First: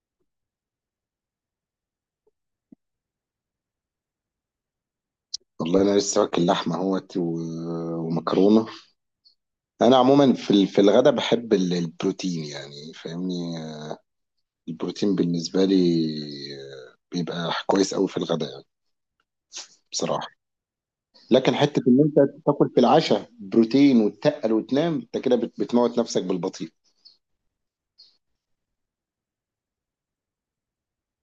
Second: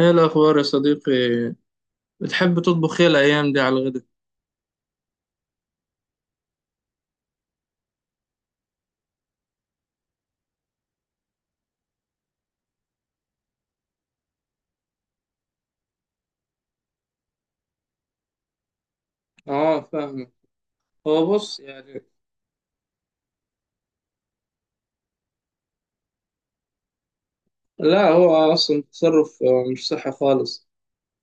ايه الاخبار يا صديقي؟ بتحب تطبخ ايه الايام دي على الغدا؟ والله انا لسه واكل لحمه اهوت ومكرونه. انا عموما في في الغدا بحب البروتين، يعني فاهمني. البروتين بالنسبه لي بيبقى كويس قوي في الغدا يعني. اه، بصراحه. فاهمك. هو لكن بص حته ان يعني. انت تاكل في العشاء بروتين وتتقل وتنام، انت كده بتموت نفسك بالبطيء. لا، هو اصلا تصرف مش صحي خالص.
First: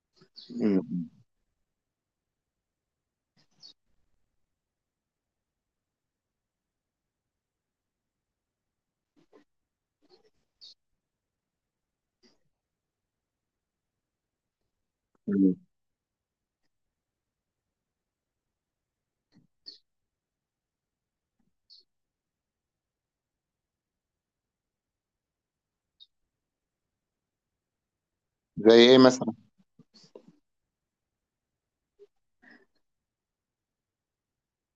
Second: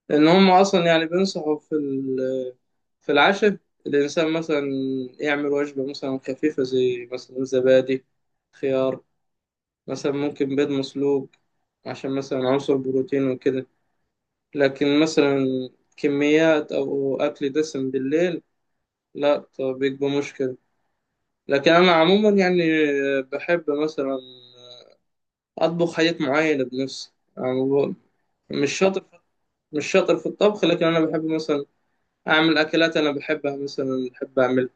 لان هم اصلا يعني مم. بينصحوا في العشاء. الانسان مثلا يعمل وجبه مثلا خفيفه، زي مثلا زبادي، خيار، مثلا ممكن بيض مسلوق، عشان مثلا عنصر بروتين وكده. لكن مثلا مم. كميات او اكل دسم بالليل، لا، طب بيبقى مشكله. لكن أنا عموما يعني بحب مثلا أطبخ حاجات معينة بنفسي، يعني مش زي ايه شاطر في- مثلا؟ مش شاطر في الطبخ. لكن أنا بحب مثلا أعمل أكلات أنا بحبها، مثلا بحب أعمل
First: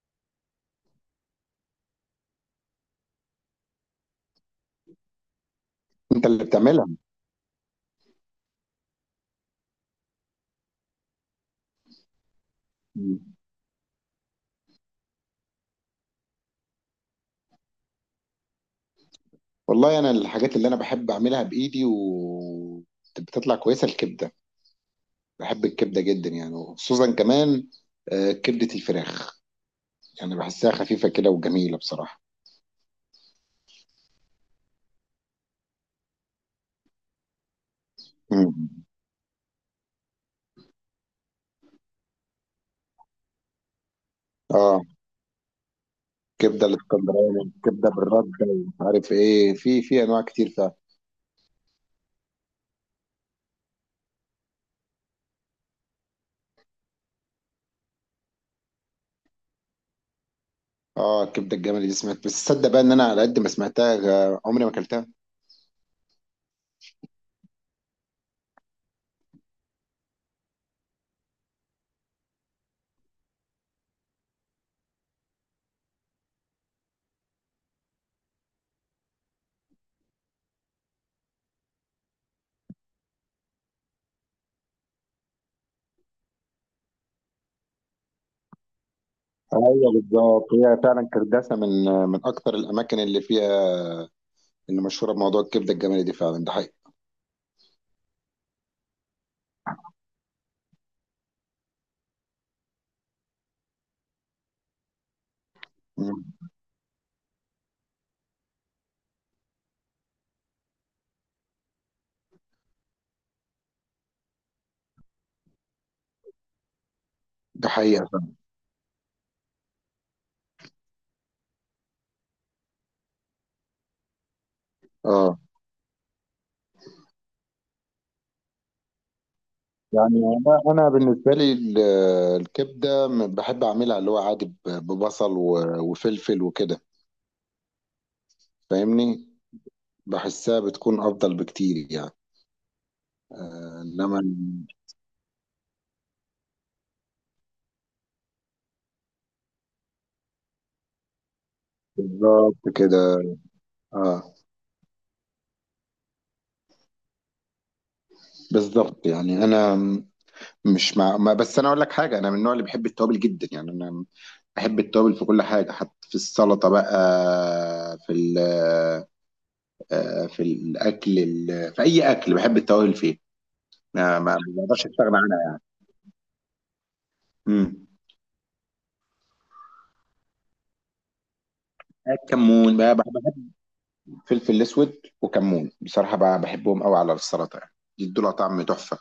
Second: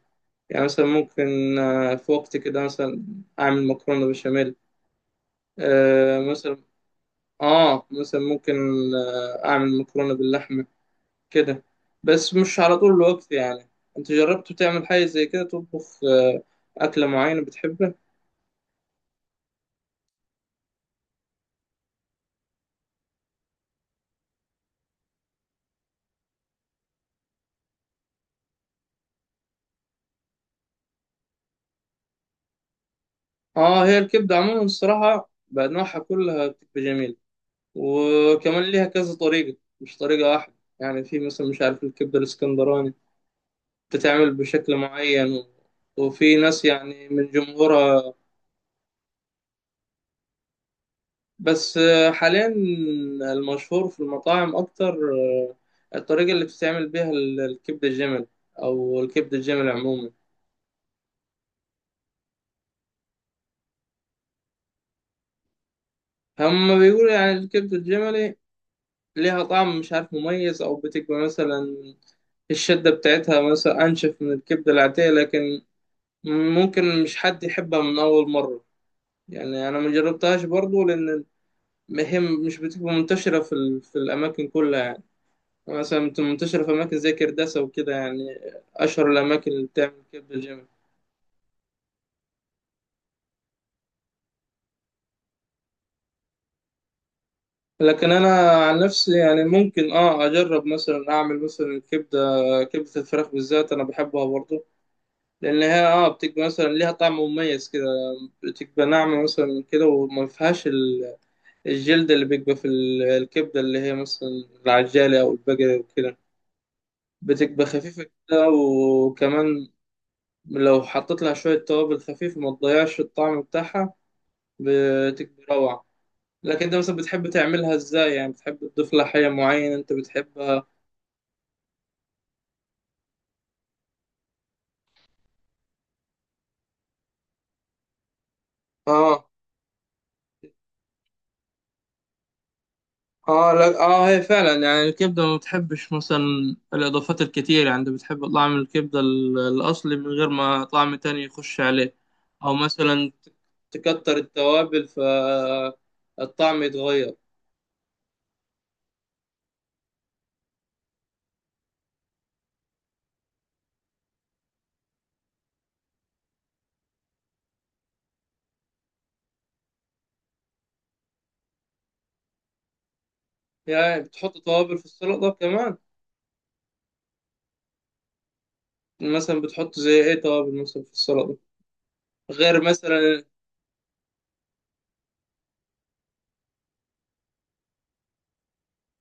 يعني مثلا ممكن في وقت كده مثلا أعمل مكرونة بشاميل، انت اللي مثلا بتعملها؟ مثلا ممكن أعمل مكرونة باللحمة، كده. بس مش على طول الوقت مم. يعني. أنت جربت تعمل حاجة زي كده؟ تطبخ أكلة معينة بتحبها؟ والله انا الحاجات اللي انا بحب اعملها بايدي و بتطلع كويسه الكبده. بحب الكبده جدا يعني، وخصوصا كمان كبده الفراخ. يعني بحسها خفيفه كده وجميله بصراحه. اه، هي الكبدة عموما الصراحة بأنواعها كلها بتبقى جميلة، وكمان مم. ليها كذا طريقة مش طريقة واحدة. يعني في مثلا، مش عارف، الكبدة الاسكندراني بتتعمل بشكل اه، معين، و... وفي ناس كبده يعني من الاسكندراني كبده جمهورها. بالرده ومش عارف ايه، في انواع كتير فيها. بس حاليا المشهور في المطاعم أكتر، الطريقة اللي بتتعمل بيها الكبدة الجملي، أو الكبدة الجملي عموما. اه الكبده الجملي دي سمعت، بس تصدق بقى ان انا على قد ما سمعتها، عمري ما اكلتها. هم بيقولوا يعني الكبدة الجملي ليها طعم، مش عارف، مميز، أو بتبقى مثلا الشدة بتاعتها مثلا أنشف من الكبدة العادية. لكن ممكن مش حد يحبها من أول مرة، يعني أنا ما جربتهاش برضو، لأن هي مش بتبقى منتشرة في الأماكن كلها يعني. مثلا بتبقى منتشرة في أماكن زي كرداسة وكده، يعني أشهر الأماكن اللي ايوه بتعمل كبدة بالظبط، جامد. هي فعلا كرداسه من من اكتر الاماكن اللي فيها، اللي مشهوره بموضوع الكبده الجملي دي، فعلا ده حقيقي. لكن أنا عن نفسي يعني ممكن أجرب، مثلا أعمل مثلا كبدة الفراخ بالذات، أنا بحبها برضو، لأن هي بتبقى مم. مثلا ليها طعم مميز كده، بتبقى ناعمة مثلا كده، وما فيهاش الجلد اللي بيبقى في الكبدة اللي هي مثلا العجالة أو البقرة وكده، بتبقى ده خفيفة حقيقه. كده. وكمان لو حطيت لها شوية توابل خفيفة ما تضيعش الطعم بتاعها، اه. بتبقى روعة. لكن أنت مثلا بتحب تعملها إزاي؟ يعني بتحب تضيف لها حاجة معينة أنت يعني بتحبها؟ أنا بالنسبه لي الكبده بحب اعملها اللي هو عادي ببصل وفلفل وكده، فاهمني. آه. بحسها بتكون افضل بكتير يعني. اه. لا، اه انما هي فعلا يعني الكبده ما بتحبش مثلا الاضافات الكتير، يعني انت بتحب طعم الكبده الاصلي من غير ما طعم تاني يخش عليه. او بالظبط كده. مثلا تكتر اه التوابل، فالطعم يتغير. بالظبط، يعني انا مش مع ما، بس انا اقول لك حاجه، انا من النوع اللي بحب التوابل جدا يعني. انا بحب التوابل في كل حاجه، حتى في السلطه بقى، في في الاكل، في اي اكل بحب التوابل فيه. يعني ما ما بتحط ما توابل في بقدرش استغنى السلطه عنها يعني. كمان؟ مم. مثلا بتحط زي ايه توابل مثلا في السلطه؟ غير كمون بقى، بحب مثلا. بحب فلفل الاسود وكمون، بصراحه بقى بحبهم قوي على السلطه يعني، يدوا لها طعم تحفه.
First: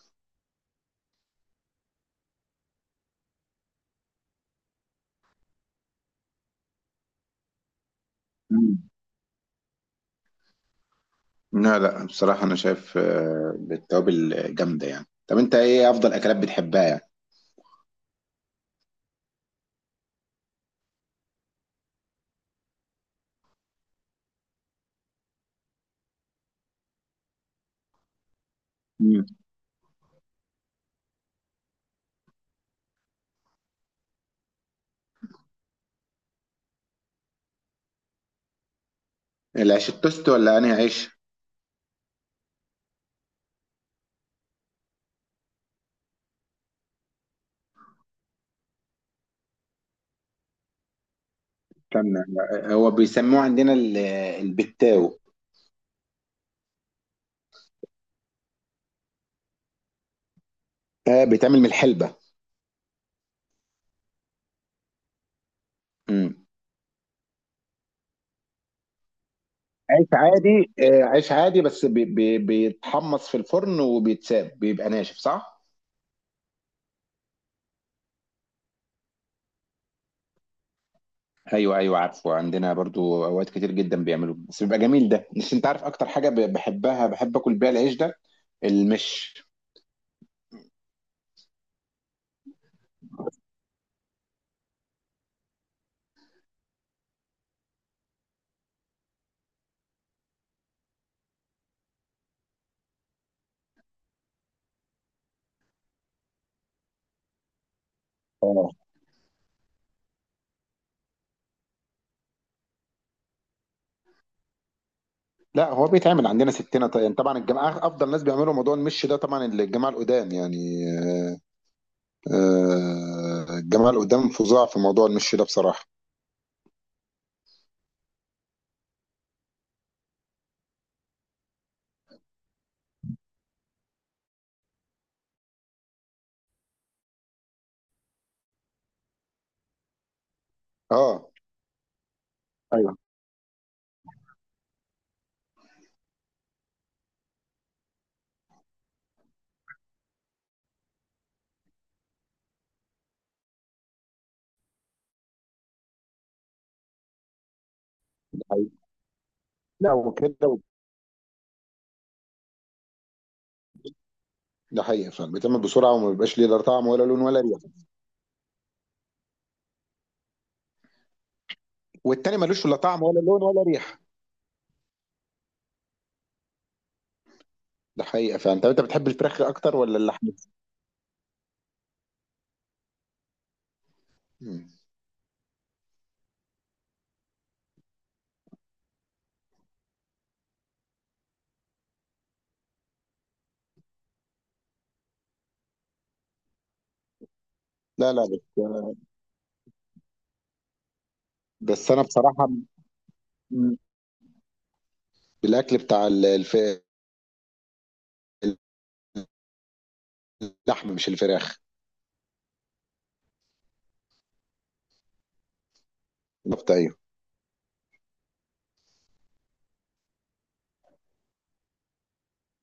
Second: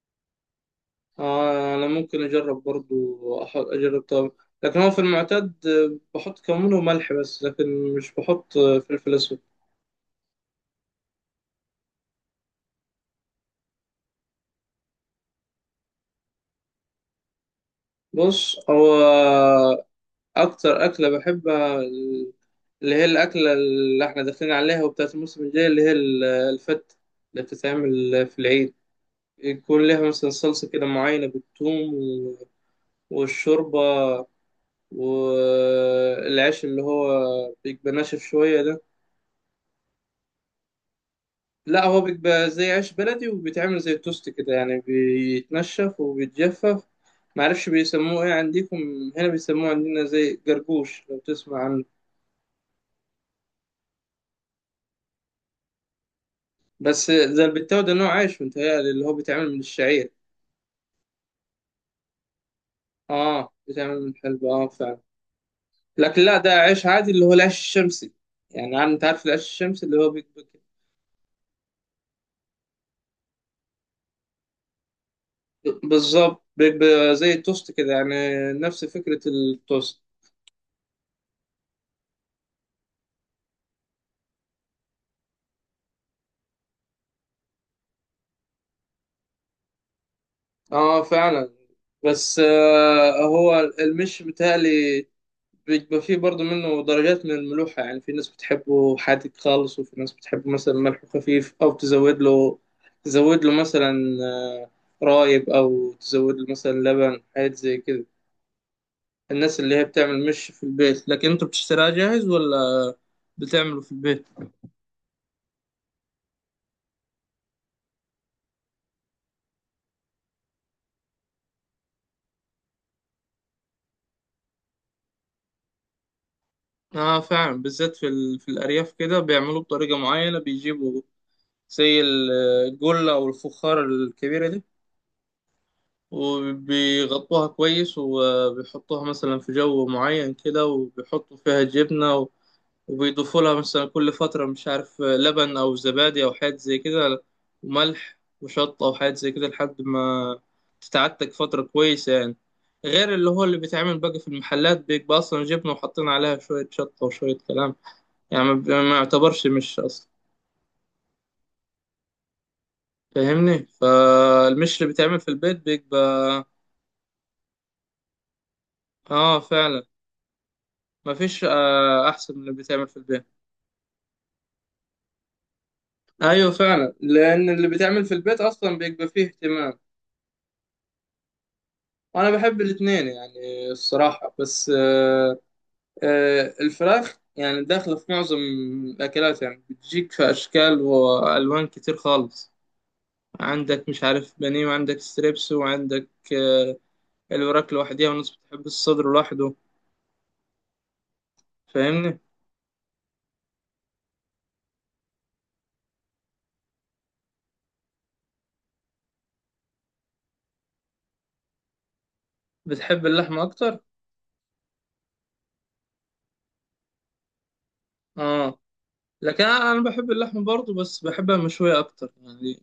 آه، انا ممكن اجرب برضو، اجرب توابل. لكن هو في المعتاد بحط كمون وملح بس، لكن مش بحط مم. فلفل اسود. لا لا، بصراحه انا شايف بالتوابل جامده يعني. طب انت ايه افضل اكلات بتحبها يعني؟ بص هو، أكتر أكلة بحبها اللي هي الأكلة اللي إحنا داخلين عليها وبتاعت الموسم الجاي، اللي هي الفتة اللي بتتعمل في العيد. مم. يكون لها مثلا صلصة كده معينة بالثوم، و- والشوربة، والعيش اللي هو بيبقى ناشف شوية ده. العيش التوست ولا انهي عيش؟ لا، هو بيبقى زي عيش بلدي وبيتعمل زي التوست كده، يعني بيتنشف وبيتجفف. معرفش بيسموه ايه عندكم. هنا بيسموه عندنا زي جرجوش، لو تسمع عنه. استنى، لا، هو بيسموه عندنا البتاو. بس زي البتاو ده نوع عيش، متهيألي اللي هو بيتعمل من الشعير. بيتعمل من الحلبه. اه، بيتعمل من الحلبة، اه فعلا. لكن لا، مم. ده عيش عادي، اللي هو العيش الشمسي. يعني انت عارف العيش الشمسي اللي عيش هو بيبقى كده. عادي، عيش عادي، بس بيتحمص في الفرن وبيتساب بيبقى ناشف صح؟ بالظبط بيبقى زي التوست كده، يعني نفس فكرة التوست. ايوه ايوه عارفه، عندنا برضو اوقات كتير جدا بيعملوه، بس بيبقى جميل ده، بس انت عارف اكتر حاجه بحبها بحب اكل بيها العيش ده، المش. اه فعلا. بس هو المش متهيألي بيبقى فيه برضه منه درجات من الملوحة، يعني في ناس بتحبه حادق خالص، وفي ناس بتحبه مثلا ملحه خفيف، أو تزود له مثلا آه، رايب، أو تزود له مثلا لبن، حاجات زي كده. اه الناس اللي هي بتعمل مش في البيت، لكن انتوا بتشتريها جاهز ولا بتعمله في البيت؟ لا، هو بيتعمل عندنا ستنا، طيب طبعا الجماعه افضل ناس بيعملوا موضوع المش ده، طبعا الجماعه القدام يعني. آه، الجماعه القدام فظاع في موضوع المش ده بصراحه. اه فعلا، بالذات في الأرياف كده بيعملوه بطريقة معينة، بيجيبوا زي الجلة أو الفخار الكبيرة دي، وبيغطوها كويس، وبيحطوها مثلا في جو معين كده، اه وبيحطوا فيها جبنة، ايوه وبيضيفوا لها مثلا كل فترة، مش عارف، لبن أو زبادي أو حاجات زي كده، وملح وشطة أو حاجات زي كده، لحد ما تتعتك فترة كويسة يعني. غير اللي هو اللي بيتعمل بقى في المحلات، بيبقى أصلا جبنة وحاطين عليها شوية شطة وشوية كلام، ده يعني حقيقي. ما يعتبرش مش لا أصلا. وكده. فاهمني، فالمش ده اللي حقيقي بيتعمل في فعلا، البيت بيتعمل بسرعه، وما بيبقاش بيبقى. ليه لا طعم ولا لون ولا ريحه. آه فعلا، مفيش احسن والتاني من اللي ملوش لا بيتعمل في طعم ولا البيت. لون ولا ريحه. ايوه فعلا، لان اللي ده بيتعمل في حقيقه البيت فعلا. طب اصلا انت بيبقى بتحب فيه الفراخ اكتر اهتمام. ولا اللحمه؟ وانا بحب الاتنين يعني الصراحه، بس الفراخ يعني داخله في معظم الاكلات، يعني بتجيك في اشكال والوان كتير خالص. عندك، مش عارف، بانيه، وعندك ستريبس، وعندك الوراك لوحديها، لا لا، وناس بس بتحب الصدر لوحده، بس انا فاهمني. بصراحه، م- بالاكل بتاع اللحم مش الفراخ، بتحب اللحمه اكتر؟ الكفته ايوه. اه، لكن انا بحب اللحمه برضه، بس بحبها مشويه اكتر يعني،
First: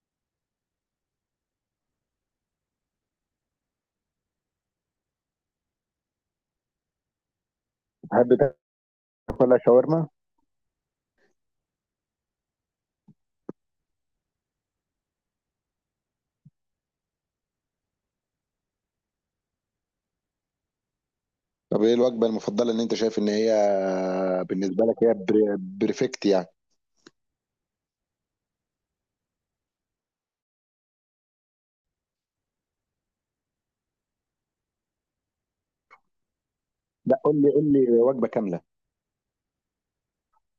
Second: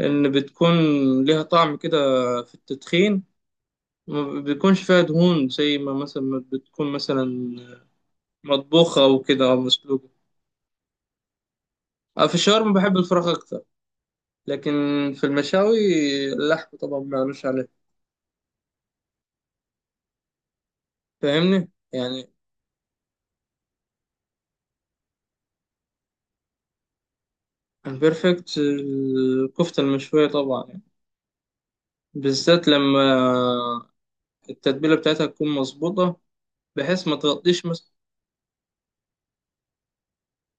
لأن بتكون ليها طعم كده في التدخين، ما بيكونش فيها دهون زي ما مثلا ما بتكون مثلا بتحب مطبوخة أو كده تاكلها أو شاورما؟ مسلوقة. أنا في الشاورما بحب الفراخ أكتر. لكن في المشاوي، اللحم طبعا ما قالوش عليه، فاهمني طب ايه الوجبه يعني. المفضله ان انت شايف ان هي بالنسبه لك هي بريفكت يعني؟ البرفكت الكفتة المشوية طبعا يعني. بالذات لما التتبيلة بتاعتها تكون مظبوطة، بحيث ما لا، قول لي تغطيش قول مثلا. لي وجبه كامله.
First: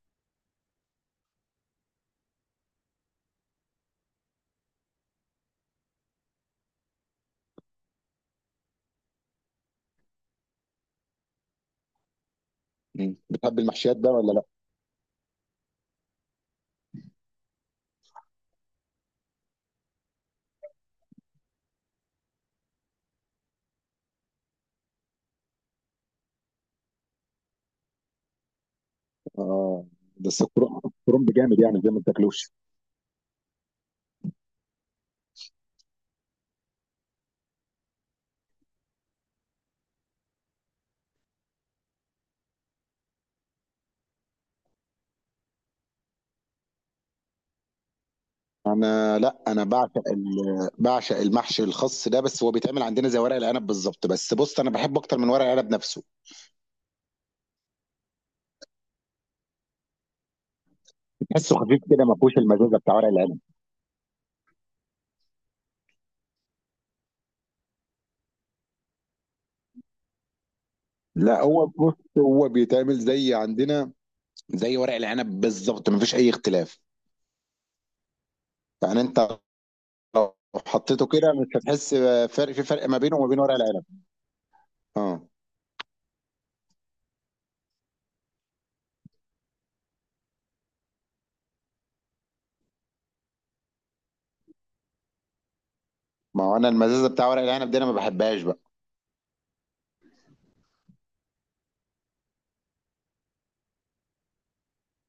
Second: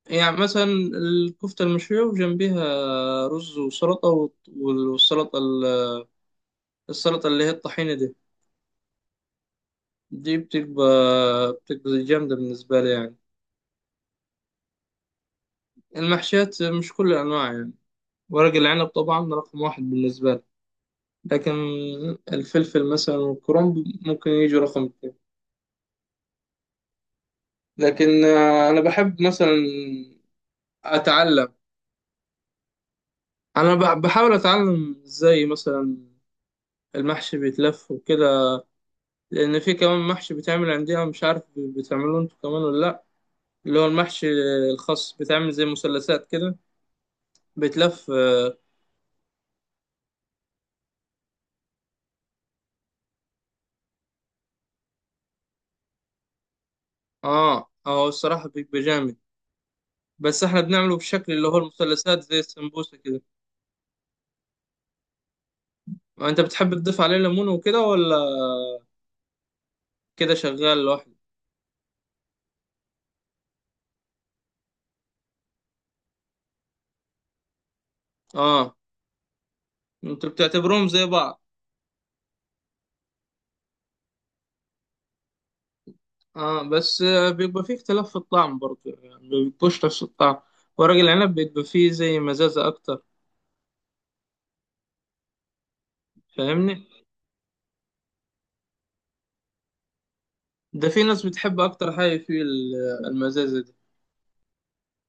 يعني مثلا الكفتة المشوية وجنبيها رز وسلطة، والسلطة السلطة اللي هي الطحينة دي بتبقى جامدة بالنسبة لي م. يعني. بتحب المحشيات بقى ولا لا؟ المحشيات مش كل الأنواع يعني. ورق العنب طبعا رقم واحد بالنسبة لي، لكن الفلفل مثلا والكرنب ممكن يجوا رقم اتنين. لكن أنا بحب مثلا اه، بس الكرنب أتعلم، جامد يعني، زي ما بتاكلوش. أنا بحاول أتعلم إزاي مثلا المحشي بيتلف وكده، لأن في كمان محشي بيتعمل عندنا، مش عارف بتعملوه انتوا كمان ولا لأ، اللي هو المحشي الخاص بيتعمل زي مثلثات كده، بيتلف. انا لا، انا بعشق المحشي الخاص ده، بس هو بيتعمل عندنا زي ورق العنب بالظبط، بس بص انا بحبه اكتر من ورق العنب نفسه. اه، هو الصراحة بيبقى جامد، بس احنا بنعمله بشكل اللي تحسه هو خفيف كده، ما المثلثات فيهوش زي المزازه بتاع السمبوسة ورق كده. العنب. انت بتحب تضيف عليه ليمون وكده، ولا كده شغال لوحده؟ لا، هو بص هو بيتعمل زي عندنا زي ورق العنب بالظبط، مفيش اي اختلاف. اه، يعني انت انت لو بتعتبرهم زي حطيته كده بعض؟ مش هتحس فرق، فرق ما بينه وما بين ورق العنب. اه. اه، بس بيبقى فيه اختلاف في الطعم برضه، يعني ما بيبقوش نفس الطعم. ورق العنب بيبقى فيه زي مزازة اكتر، ما هو انا فاهمني. المزازه بتاع ورق العنب دي انا ما بحبهاش بقى. ده في ناس بتحب اكتر حاجة فيه المزازة دي،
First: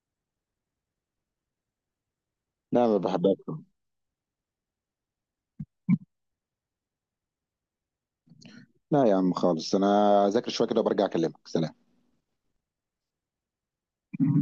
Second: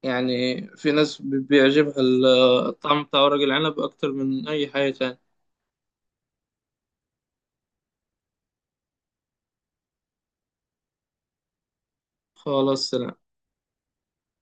يعني في ناس بيعجبها لا، ما الطعم بتاع بحبهاش. ورق العنب اكتر من اي حاجة تانية. لا يا عم خالص، انا اذاكر شويه كده وبرجع اكلمك، سلام. خلاص، سلام.